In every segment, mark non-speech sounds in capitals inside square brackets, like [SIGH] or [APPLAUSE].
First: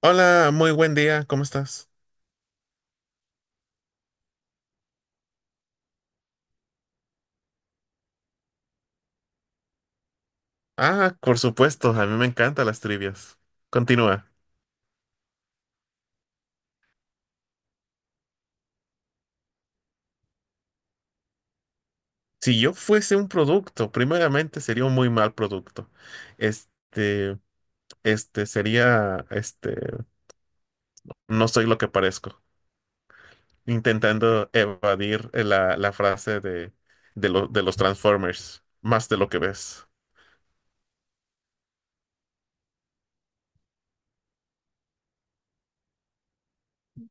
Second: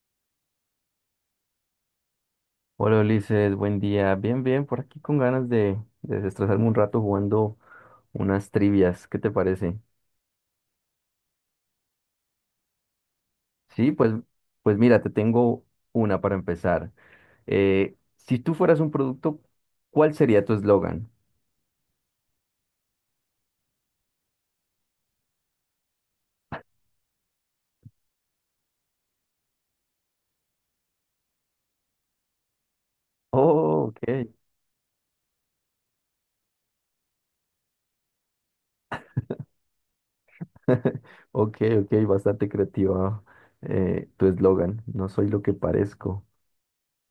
Hola, muy buen día, ¿cómo estás? Hola Ulises, buen día. Bien, bien, por aquí con ganas de desestresarme un rato jugando unas trivias. ¿Qué te parece? Ah, por supuesto, a mí me encantan las trivias. Sí, pues, Continúa. pues mira, te tengo una para empezar. Si tú fueras un producto, ¿cuál sería tu eslogan? Si yo fuese un producto, primeramente sería un muy mal producto. Este, este sería, este, no soy lo que parezco, Oh, ok. intentando evadir la frase de los Transformers, más de lo que ves. [LAUGHS] Ok, ok, bastante creativa tu eslogan. No soy lo que parezco.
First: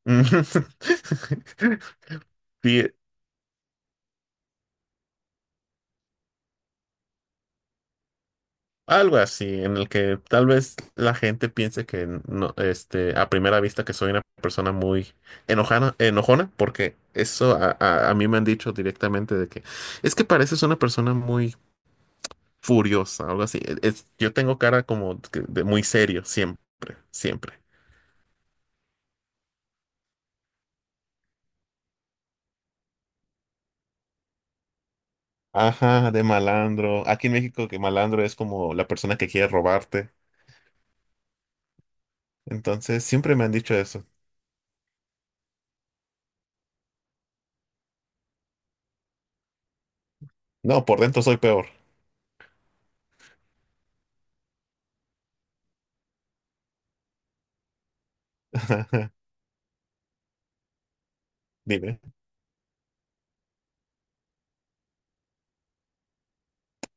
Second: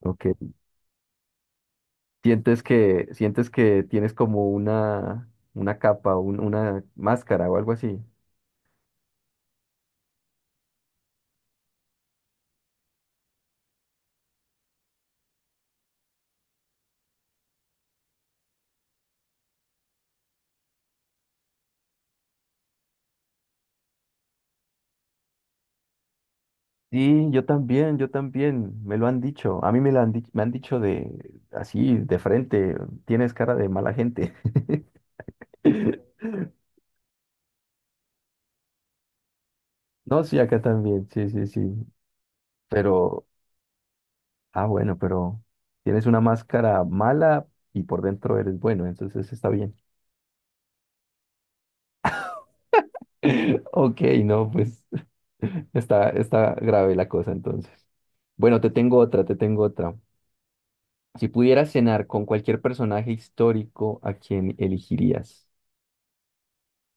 Ok. [LAUGHS] ¿Sientes Sí, que, sientes que tienes como una capa, una máscara o algo así? algo así, en el que tal vez la gente piense que no, a primera vista, que soy una persona muy enojona, porque eso a mí me han dicho directamente de que es que pareces una persona muy furiosa, algo así. Yo tengo cara como que de muy serio, siempre, Sí, siempre. Yo también, me lo han dicho, a mí me lo han, me han dicho de así, de frente, tienes cara de mala gente. Ajá, [LAUGHS] de malandro. Aquí en México, que malandro es como la persona que quiere robarte. No, sí, acá también, sí, sí, sí, Entonces pero, siempre me han dicho eso. ah, bueno, pero tienes una máscara mala y por dentro eres bueno, entonces está bien. No, por dentro soy peor. [LAUGHS] Ok, no, pues [LAUGHS] está, está grave la cosa entonces. Bueno, te tengo otra, [LAUGHS] te tengo otra. Si pudieras Dime. cenar con cualquier personaje histórico, ¿a quién elegirías?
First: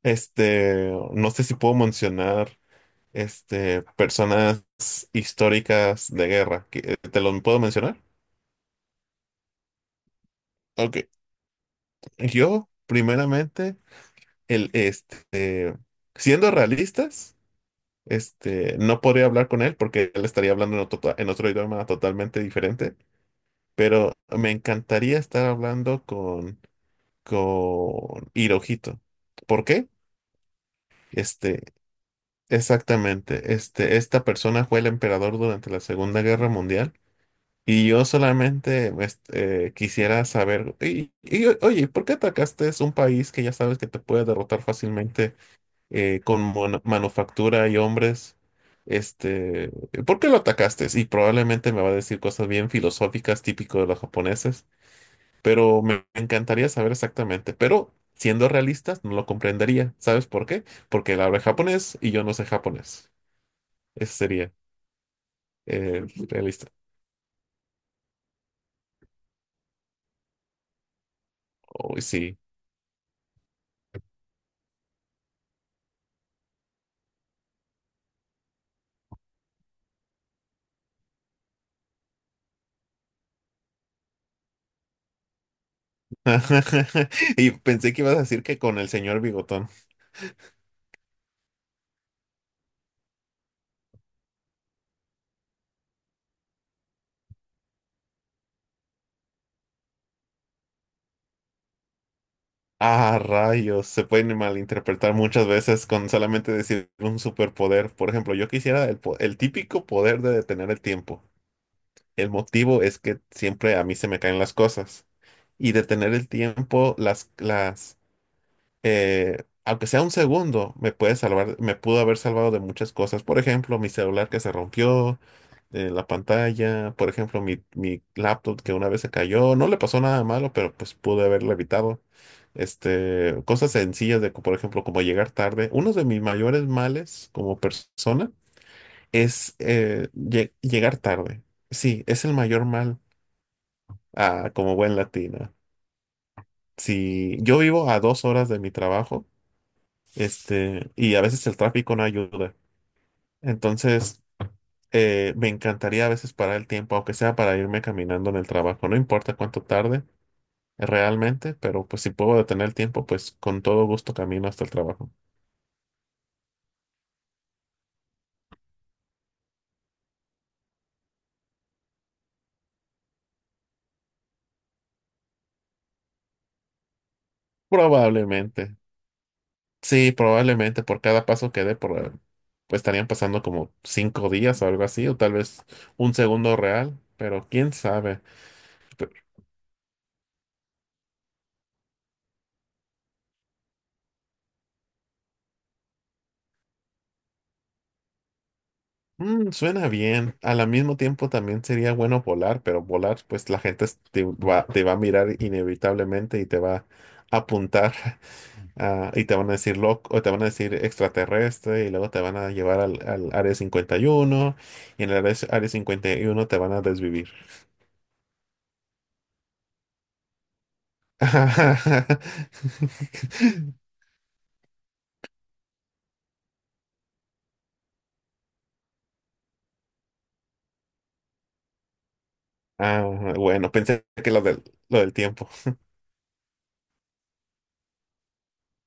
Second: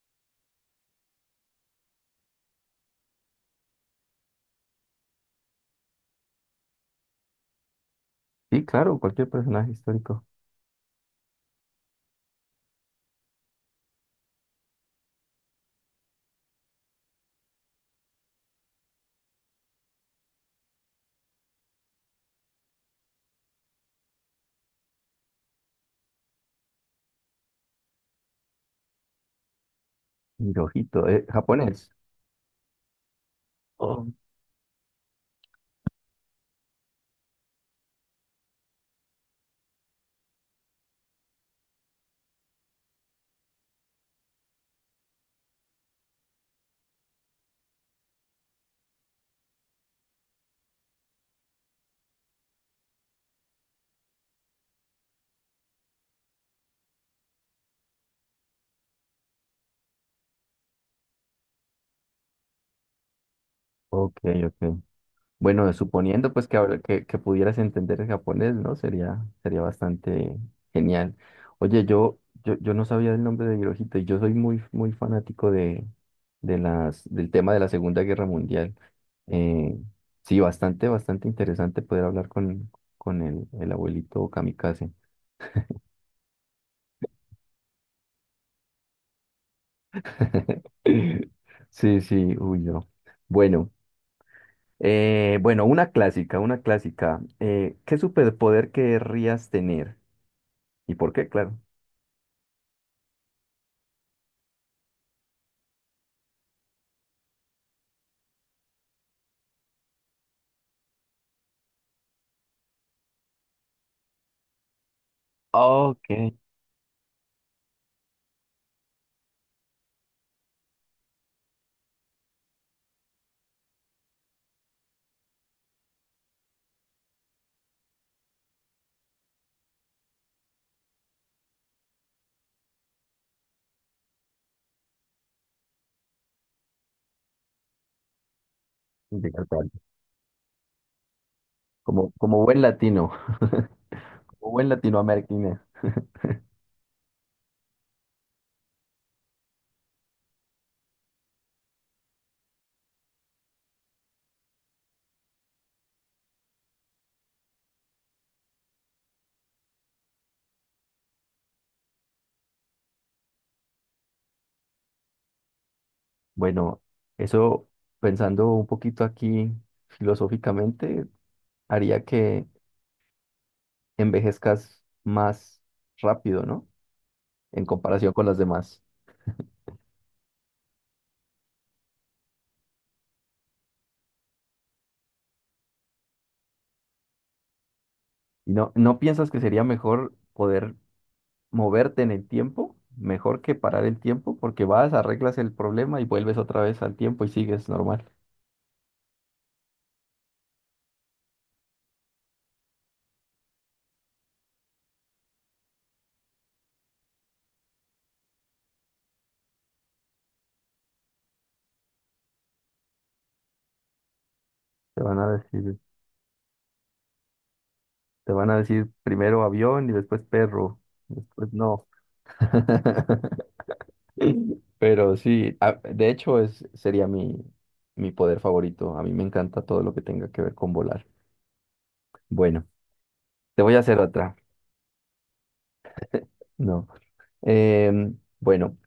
No sé si puedo mencionar, personas históricas de guerra. ¿Te lo puedo mencionar? Sí, claro, cualquier personaje histórico. Ok. Yo, primeramente, el, este, siendo realistas, no podría hablar con él, porque él estaría hablando en otro idioma totalmente diferente, pero me encantaría estar hablando con Hirohito. ¿Por qué? Hirohito, Este, japonés. Exactamente, Oh, esta persona fue el emperador durante la Segunda Guerra Mundial, y yo solamente quisiera saber, oye, ¿por qué atacaste? Es un país que ya sabes que te puede derrotar fácilmente con manufactura y hombres. Este, ¿Por qué lo atacaste? Y probablemente me va a decir cosas bien filosóficas, típico de los japoneses, pero me encantaría saber exactamente, pero siendo realistas no lo comprendería. ¿Sabes por qué? Porque él habla japonés y yo no sé japonés. Eso ok, sería ok. Bueno, suponiendo pues que, realista. Que pudieras entender el japonés, ¿no? Sería, sería bastante genial. Oye, Uy, yo, sí. yo, yo no sabía el nombre de Hirohito y yo soy muy, muy fanático de las, del tema de la Segunda Guerra Mundial. Eh, sí, bastante, bastante interesante poder hablar con el abuelito Kamikaze. [LAUGHS] Y pensé que ibas a decir que con el señor Bigotón. [LAUGHS] Sí, sí, uy, no. Bueno. Bueno, una clásica, una clásica. ¿Qué superpoder querrías tener? ¿Y por qué? Claro. Ah, rayos. Se pueden malinterpretar muchas veces con solamente decir un superpoder. Por ejemplo, yo quisiera el típico poder de detener el tiempo. El motivo es que siempre a mí se me caen las cosas. Y detener el Ok. tiempo, aunque sea un segundo, me puede salvar, me pudo haber salvado de muchas cosas. Por ejemplo, mi celular que se rompió, la pantalla; por ejemplo, mi laptop que una vez se cayó. No le pasó nada malo, pero pues pude haberlo evitado. Cosas sencillas de, por ejemplo, como llegar tarde. Uno de mis mayores males como persona Llegar es tarde. Llegar tarde. Sí, Como, es el como buen mayor mal, latino, [LAUGHS] ah, como buen como buen latino. latinoamericano. [LAUGHS] Si yo vivo a dos horas de mi trabajo, y a veces el tráfico no ayuda. Entonces, me encantaría a veces parar el tiempo, aunque sea para irme caminando en el trabajo. No importa cuánto tarde realmente, pero pues si puedo detener el tiempo, pues con todo gusto camino hasta el trabajo. Bueno, eso pensando un poquito aquí filosóficamente, haría que envejezcas más rápido, ¿no? En comparación con las Probablemente. demás. Sí, probablemente por cada paso que dé, pues estarían pasando como cinco días o algo así, o tal vez un segundo real, pero quién sabe. ¿Y no, no piensas que sería mejor poder moverte en el tiempo, mejor que parar el tiempo, porque vas, arreglas el problema y vuelves otra vez al tiempo y sigues normal? Mm, suena bien. Al mismo tiempo también sería bueno volar, pero volar, pues la gente te va a mirar inevitablemente y te va a apuntar. [LAUGHS] Ah, y te van a decir loco, o te van a decir extraterrestre, y luego te van a llevar al área 51, Te y en van el a área decir, 51 te van a desvivir. te van a decir primero avión y después perro, después no. [LAUGHS] [LAUGHS] Pero sí, de hecho es, sería mi, mi poder favorito. A mí me encanta todo lo que tenga que ver con volar. Bueno, Ah, te bueno, voy a hacer pensé que otra. lo lo del tiempo. No. Bueno,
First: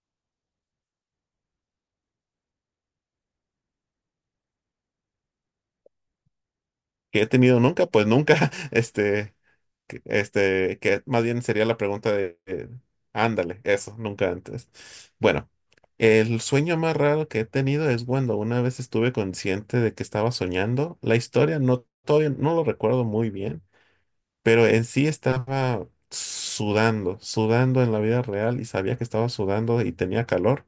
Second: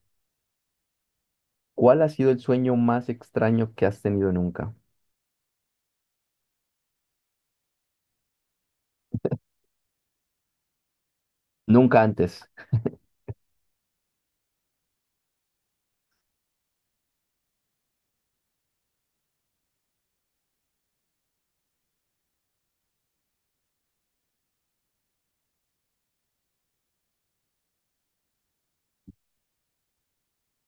¿cuál ha sido el sueño más extraño que has tenido nunca? Que he tenido nunca, pues nunca, [LAUGHS] este. Que más bien sería la Nunca pregunta de, antes. Ándale, eso, nunca antes. Bueno, el sueño más raro que he tenido es cuando una vez estuve consciente de que estaba soñando. La historia no, todavía no lo recuerdo muy bien, pero en sí estaba sudando, sudando en la vida real, y sabía que estaba sudando y tenía calor,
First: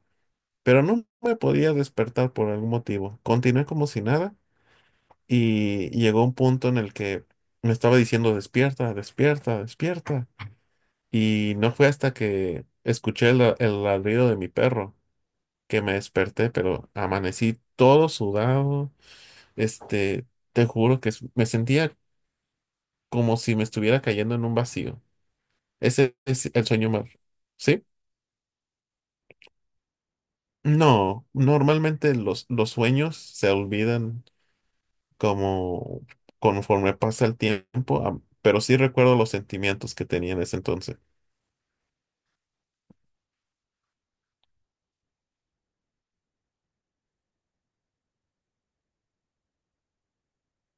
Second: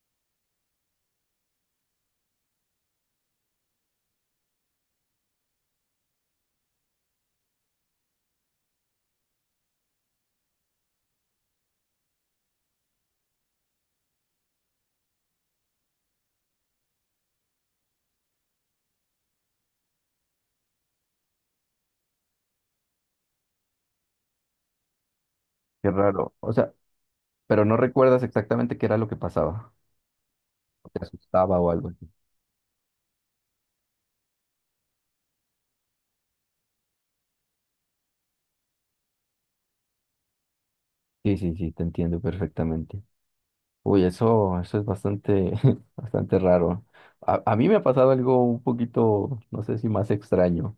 pero no me podía despertar por algún motivo. Continué como si nada, y llegó un punto en el que me estaba diciendo despierta, despierta, despierta. Y no fue hasta que escuché el ladrido de mi perro que me desperté, pero amanecí todo sudado. Este, Te juro que me sentía como si me estuviera cayendo en un vacío. Qué Ese raro. es O el sea, sueño más. pero no ¿Sí? recuerdas exactamente qué era lo que pasaba. Te No, asustaba o algo así. normalmente los sueños se olvidan como conforme pasa el tiempo, pero sí recuerdo los sentimientos que tenía en ese entonces. Sí, sí, sí, te entiendo perfectamente. Uy, eso es bastante, [LAUGHS] bastante raro. A mí me ha pasado algo un poquito, no sé si más extraño,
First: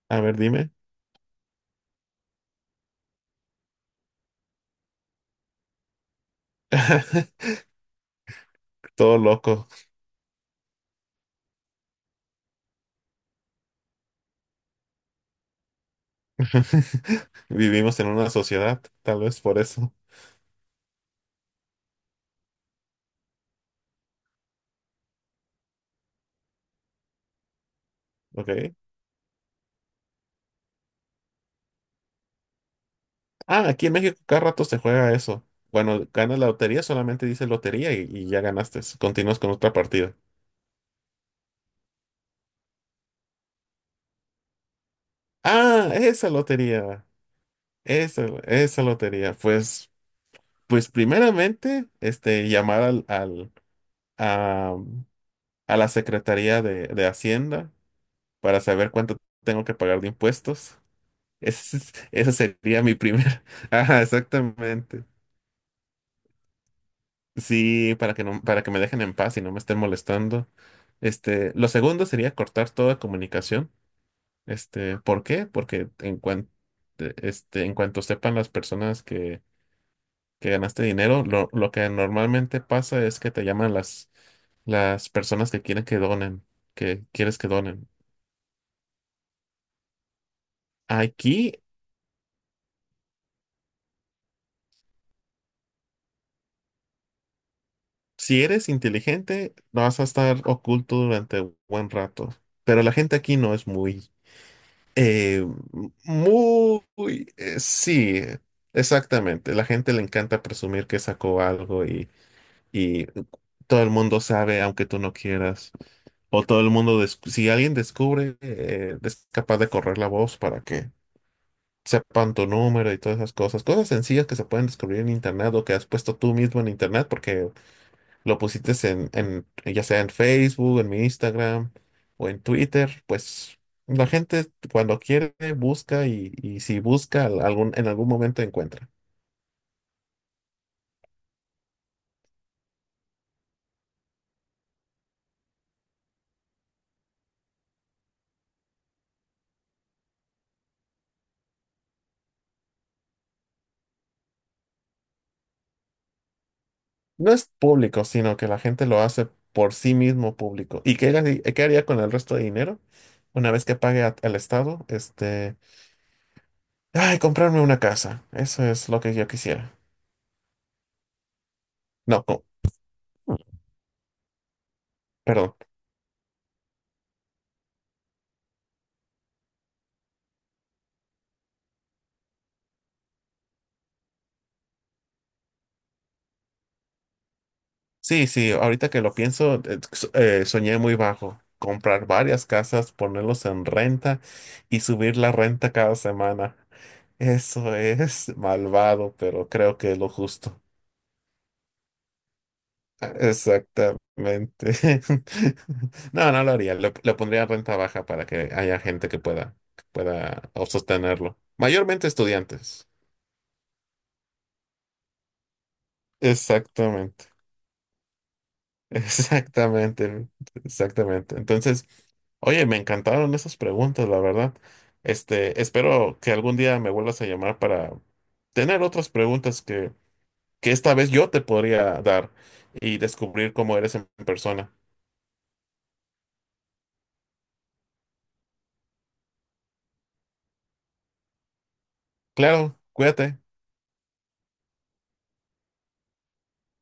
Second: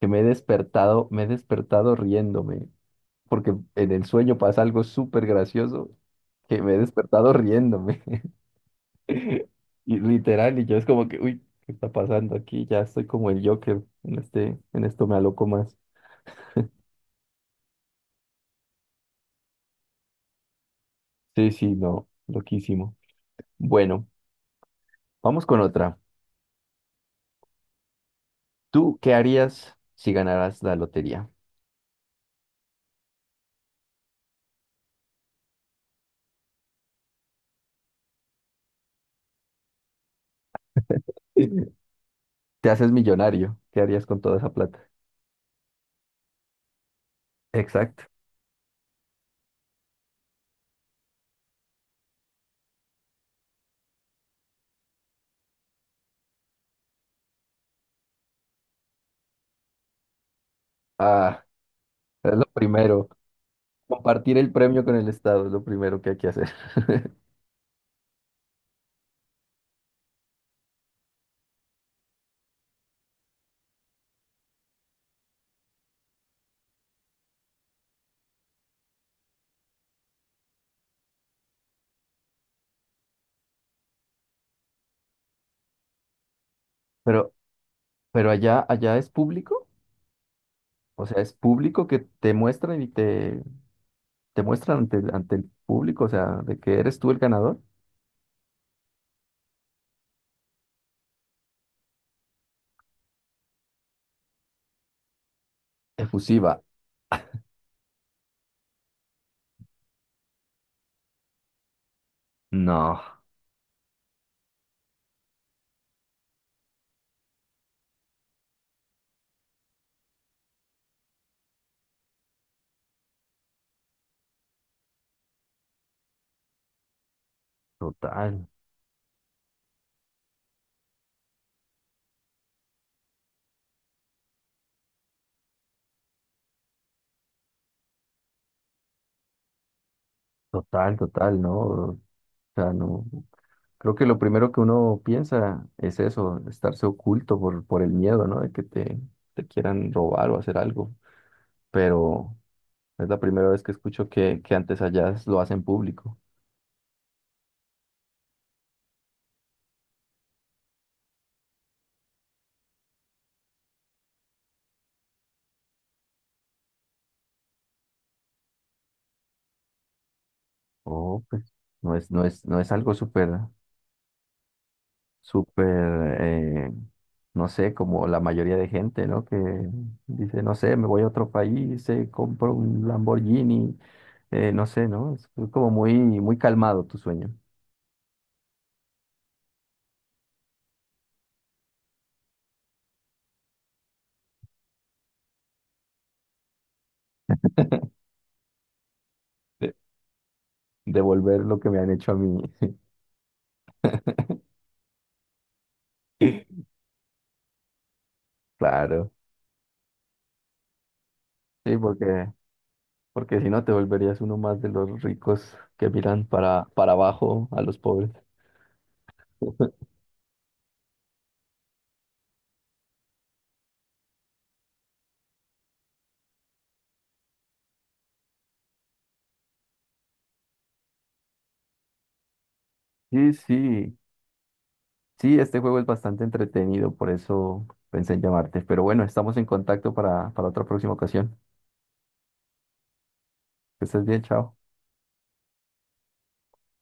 que A ver, dime. Me he despertado riéndome, porque en el sueño pasa algo súper gracioso, que me he despertado [LAUGHS] riéndome. Todo [LAUGHS] loco. Y literal, y yo es como que, uy, ¿qué está pasando aquí? Ya estoy como el Joker, en este, en esto me aloco más. [LAUGHS] Vivimos en una sociedad, tal vez por eso. Sí, sí, no, loquísimo. Bueno, vamos con otra. Ok. ¿Tú qué harías si ganaras la lotería? Ah, aquí en México cada rato se juega eso. Bueno, ganas la lotería, solamente dice lotería y ya ganaste. Continúas con otra partida. [LAUGHS] Te haces millonario. ¿Qué harías con toda esa plata? Ah, esa lotería. Exacto. Esa lotería. Pues, pues primeramente, llamar a, a la Secretaría de Hacienda para saber cuánto tengo que pagar de impuestos. [LAUGHS] Ah, Ese es lo sería mi primero. primer. [LAUGHS] Ajá, Compartir el premio con exactamente. el Estado es lo primero que hay que hacer. [LAUGHS] Sí, para que no, para que me dejen en paz y no me estén molestando. Lo segundo sería cortar toda comunicación. ¿Por qué? Porque en cuanto sepan las personas que ganaste dinero, lo que normalmente pasa es que te llaman las personas que quieren que donen, que Pero, quieres que donen. pero allá, allá es público. O sea, es Aquí, público que te muestran y te muestran ante, ante el público. O sea, de que eres tú el ganador. si eres inteligente, vas a estar oculto durante un buen rato. Pero la gente aquí no es muy... Eh, Efusiva. muy, sí, exactamente. La gente le encanta presumir que sacó algo, No, y todo el mundo sabe, aunque tú no quieras. O todo el mundo, si alguien descubre, es capaz de correr la voz para que sepan tu número y todas esas cosas. Cosas sencillas que se pueden descubrir en internet, o que has puesto tú mismo en internet, porque lo total, pusiste ya sea en Facebook, en mi Instagram o en Twitter, pues la gente cuando quiere busca, y si busca algún, en algún momento encuentra. total, total, no. O sea, no. Creo que lo primero que uno piensa es eso, estarse oculto por el miedo, ¿no? De que te quieran robar o hacer algo. Pero es la primera vez que escucho que antes allá lo hacen público. No es público, sino que la gente lo hace por sí mismo público. ¿Y qué haría con el resto de dinero? Una vez que pague al Estado, este... Ay, comprarme una casa. Eso es lo que yo quisiera. Oh, pues no es, No, no co- es, no es algo súper, Perdón. súper, eh, no sé, como la mayoría de gente, ¿no? Que dice, no sé, me voy a otro país, compro un Lamborghini, no sé, ¿no? Es como muy, muy calmado tu sueño Sí, sí, ahorita que lo pienso, soñé muy bajo. Comprar varias casas, ponerlos en renta y subir la renta cada semana. Eso es [LAUGHS] malvado, pero de, creo que es lo justo. de volver lo que me han hecho a mí. Exactamente. [LAUGHS] No, no lo [LAUGHS] haría. Lo pondría en renta baja para que haya gente Claro, que pueda sostenerlo. sí, Mayormente porque, estudiantes. porque si no te volverías uno más de los ricos que miran para Exactamente. abajo a los pobres. [LAUGHS] [LAUGHS] Exactamente, exactamente. Entonces, oye, me encantaron esas preguntas, la verdad. Espero que algún día me vuelvas a llamar para tener otras preguntas que esta vez yo te podría dar y Sí, descubrir cómo eres sí, en persona. sí, este juego es bastante entretenido, por eso pensé en llamarte. Pero bueno, estamos en contacto para otra próxima ocasión. Claro, cuídate. Que estés bien, chao.